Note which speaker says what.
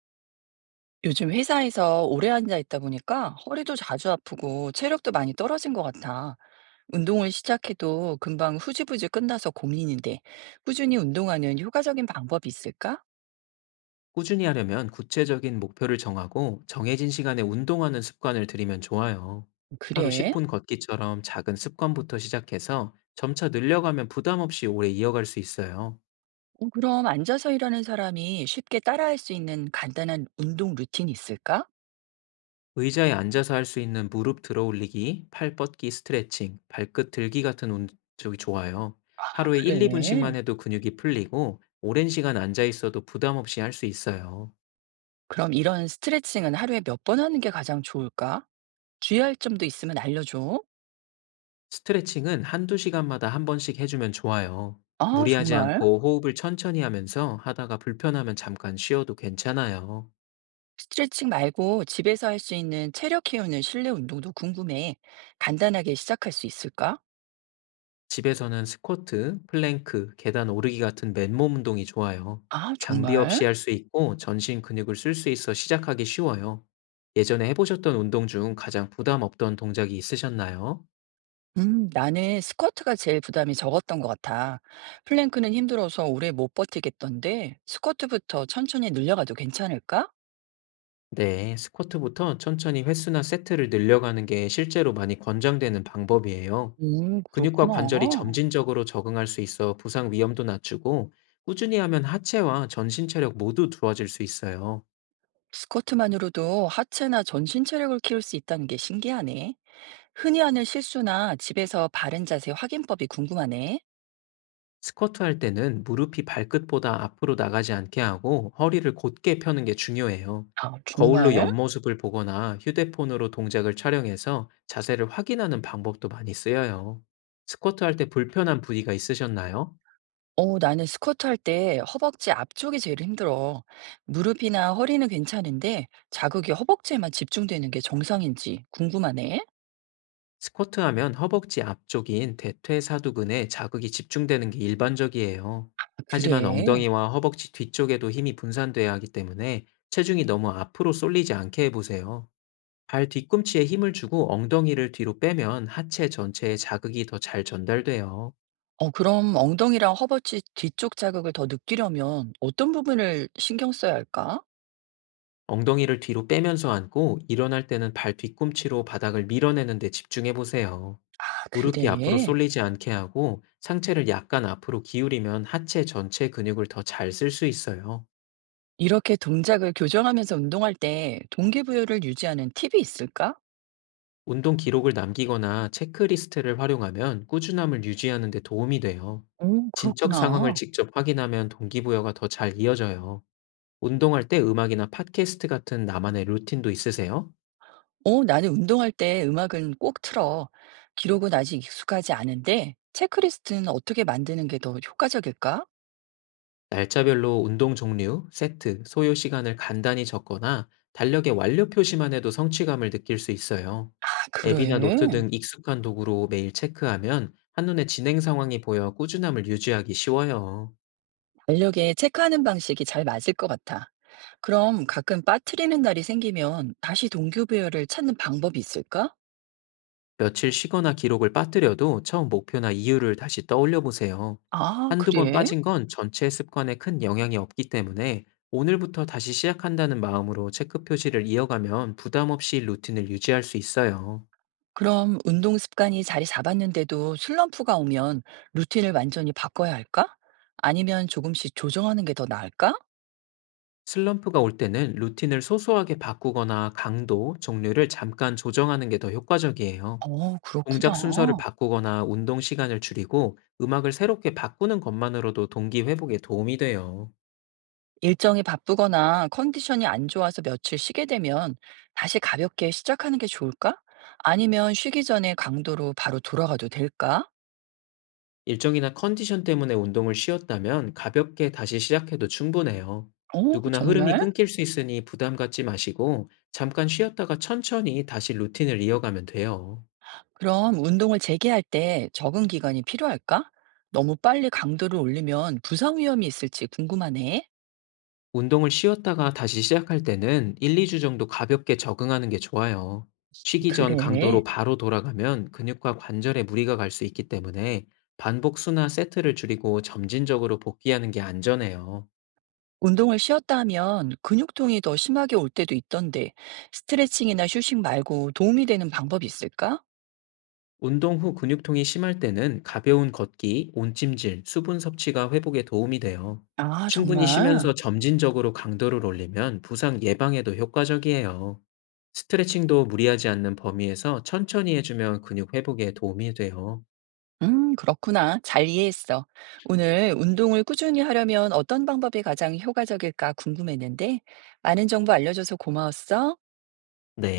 Speaker 1: 요즘 회사에서 오래 앉아 있다 보니까 허리도 자주 아프고 체력도 많이 떨어진 것 같아. 운동을 시작해도 금방 후지부지 끝나서 고민인데, 꾸준히 운동하는 효과적인 방법이 있을까?
Speaker 2: 꾸준히 하려면 구체적인 목표를 정하고 정해진 시간에 운동하는 습관을 들이면 좋아요. 하루
Speaker 1: 그래?
Speaker 2: 10분 걷기처럼 작은 습관부터 시작해서 점차 늘려가면 부담 없이 오래 이어갈 수 있어요.
Speaker 1: 그럼 앉아서 일하는 사람이 쉽게 따라할 수 있는 간단한 운동 루틴이 있을까?
Speaker 2: 의자에 앉아서 할 수 있는 무릎 들어 올리기, 팔 뻗기 스트레칭, 발끝 들기 같은 운동이 좋아요.
Speaker 1: 아,
Speaker 2: 하루에
Speaker 1: 그래.
Speaker 2: 1, 2분씩만 해도 근육이 풀리고 오랜 시간 앉아 있어도 부담 없이 할 수 있어요.
Speaker 1: 그럼 이런 스트레칭은 하루에 몇 번 하는 게 가장 좋을까? 주의할 점도 있으면 알려줘.
Speaker 2: 스트레칭은 한두 시간마다 한 번씩 해주면 좋아요.
Speaker 1: 아,
Speaker 2: 무리하지
Speaker 1: 정말?
Speaker 2: 않고 호흡을 천천히 하면서 하다가 불편하면 잠깐 쉬어도 괜찮아요.
Speaker 1: 스트레칭 말고 집에서 할 수 있는 체력 키우는 실내 운동도 궁금해. 간단하게 시작할 수 있을까?
Speaker 2: 집에서는 스쿼트, 플랭크, 계단 오르기 같은 맨몸 운동이 좋아요.
Speaker 1: 아,
Speaker 2: 장비
Speaker 1: 정말?
Speaker 2: 없이 할 수 있고 전신 근육을 쓸 수 있어 시작하기 쉬워요. 예전에 해보셨던 운동 중 가장 부담 없던 동작이 있으셨나요?
Speaker 1: 나는 스쿼트가 제일 부담이 적었던 것 같아. 플랭크는 힘들어서 오래 못 버티겠던데, 스쿼트부터 천천히 늘려가도 괜찮을까?
Speaker 2: 네, 스쿼트부터 천천히 횟수나 세트를 늘려가는 게 실제로 많이 권장되는 방법이에요. 근육과
Speaker 1: 그렇구나.
Speaker 2: 관절이 점진적으로 적응할 수 있어 부상 위험도 낮추고 꾸준히 하면 하체와 전신 체력 모두 좋아질 수 있어요.
Speaker 1: 스쿼트만으로도 하체나 전신 체력을 키울 수 있다는 게 신기하네. 흔히 하는 실수나 집에서 바른 자세 확인법이 궁금하네.
Speaker 2: 스쿼트 할 때는 무릎이 발끝보다 앞으로 나가지 않게 하고 허리를 곧게 펴는 게 중요해요.
Speaker 1: 아,
Speaker 2: 거울로
Speaker 1: 정말?
Speaker 2: 옆모습을 보거나 휴대폰으로 동작을 촬영해서 자세를 확인하는 방법도 많이 쓰여요. 스쿼트 할 때 불편한 부위가 있으셨나요?
Speaker 1: 어 나는 스쿼트 할 때 허벅지 앞쪽이 제일 힘들어. 무릎이나 허리는 괜찮은데 자극이 허벅지에만 집중되는 게 정상인지 궁금하네.
Speaker 2: 스쿼트 하면 허벅지 앞쪽인 대퇴사두근에 자극이 집중되는 게 일반적이에요.
Speaker 1: 아,
Speaker 2: 하지만
Speaker 1: 그래.
Speaker 2: 엉덩이와 허벅지 뒤쪽에도 힘이 분산돼야 하기 때문에 체중이 너무 앞으로 쏠리지 않게 해보세요. 발 뒤꿈치에 힘을 주고 엉덩이를 뒤로 빼면 하체 전체에 자극이 더 잘 전달돼요.
Speaker 1: 그럼 엉덩이랑 허벅지 뒤쪽 자극을 더 느끼려면 어떤 부분을 신경 써야 할까?
Speaker 2: 엉덩이를 뒤로 빼면서 앉고 일어날 때는 발 뒤꿈치로 바닥을 밀어내는 데 집중해보세요.
Speaker 1: 아,
Speaker 2: 무릎이 앞으로
Speaker 1: 그래.
Speaker 2: 쏠리지 않게 하고 상체를 약간 앞으로 기울이면 하체 전체 근육을 더 잘 쓸 수 있어요.
Speaker 1: 이렇게 동작을 교정하면서 운동할 때 동기부여를 유지하는 팁이 있을까?
Speaker 2: 운동 기록을 남기거나 체크리스트를 활용하면 꾸준함을 유지하는 데 도움이 돼요.
Speaker 1: 오,
Speaker 2: 진척 상황을
Speaker 1: 그렇구나.
Speaker 2: 직접 확인하면 동기부여가 더 잘 이어져요. 운동할 때 음악이나 팟캐스트 같은 나만의 루틴도 있으세요?
Speaker 1: 어, 나는 운동할 때 음악은 꼭 틀어. 기록은 아직 익숙하지 않은데, 체크리스트는 어떻게 만드는 게 더 효과적일까?
Speaker 2: 날짜별로 운동 종류, 세트, 소요 시간을 간단히 적거나 달력에 완료 표시만 해도 성취감을 느낄 수 있어요.
Speaker 1: 아,
Speaker 2: 앱이나 노트
Speaker 1: 그래.
Speaker 2: 등 익숙한 도구로 매일 체크하면 한눈에 진행 상황이 보여 꾸준함을 유지하기 쉬워요.
Speaker 1: 달력에 체크하는 방식이 잘 맞을 것 같아. 그럼 가끔 빠뜨리는 날이 생기면 다시 동기부여를 찾는 방법이 있을까?
Speaker 2: 며칠 쉬거나 기록을 빠뜨려도 처음 목표나 이유를 다시 떠올려 보세요.
Speaker 1: 아,
Speaker 2: 한두 번
Speaker 1: 그래?
Speaker 2: 빠진 건 전체 습관에 큰 영향이 없기 때문에 오늘부터 다시 시작한다는 마음으로 체크 표시를 이어가면 부담 없이 루틴을 유지할 수 있어요.
Speaker 1: 그럼 운동 습관이 자리 잡았는데도 슬럼프가 오면 루틴을 완전히 바꿔야 할까? 아니면 조금씩 조정하는 게 더 나을까?
Speaker 2: 슬럼프가 올 때는 루틴을 소소하게 바꾸거나 강도, 종류를 잠깐 조정하는 게 더 효과적이에요.
Speaker 1: 그렇구나.
Speaker 2: 동작 순서를 바꾸거나 운동 시간을 줄이고 음악을 새롭게 바꾸는 것만으로도 동기 회복에 도움이 돼요.
Speaker 1: 일정이 바쁘거나 컨디션이 안 좋아서 며칠 쉬게 되면 다시 가볍게 시작하는 게 좋을까? 아니면 쉬기 전에 강도로 바로 돌아가도 될까?
Speaker 2: 일정이나 컨디션 때문에 운동을 쉬었다면 가볍게 다시 시작해도 충분해요.
Speaker 1: 어,
Speaker 2: 누구나 흐름이
Speaker 1: 정말?
Speaker 2: 끊길 수 있으니 부담 갖지 마시고 잠깐 쉬었다가 천천히 다시 루틴을 이어가면 돼요.
Speaker 1: 그럼 운동을 재개할 때 적응 기간이 필요할까? 너무 빨리 강도를 올리면 부상 위험이 있을지 궁금하네.
Speaker 2: 운동을 쉬었다가 다시 시작할 때는 1~2주 정도 가볍게 적응하는 게 좋아요. 쉬기 전 강도로
Speaker 1: 그래.
Speaker 2: 바로 돌아가면 근육과 관절에 무리가 갈 수 있기 때문에 반복 수나 세트를 줄이고 점진적으로 복귀하는 게 안전해요.
Speaker 1: 운동을 쉬었다 하면 근육통이 더 심하게 올 때도 있던데 스트레칭이나 휴식 말고 도움이 되는 방법이 있을까?
Speaker 2: 운동 후 근육통이 심할 때는 가벼운 걷기, 온찜질, 수분 섭취가 회복에 도움이 돼요.
Speaker 1: 아, 정말?
Speaker 2: 충분히 쉬면서 점진적으로 강도를 올리면 부상 예방에도 효과적이에요. 스트레칭도 무리하지 않는 범위에서 천천히 해주면 근육 회복에 도움이 돼요.
Speaker 1: 그렇구나. 잘 이해했어. 오늘 운동을 꾸준히 하려면 어떤 방법이 가장 효과적일까 궁금했는데, 많은 정보 알려줘서 고마웠어.
Speaker 2: 네.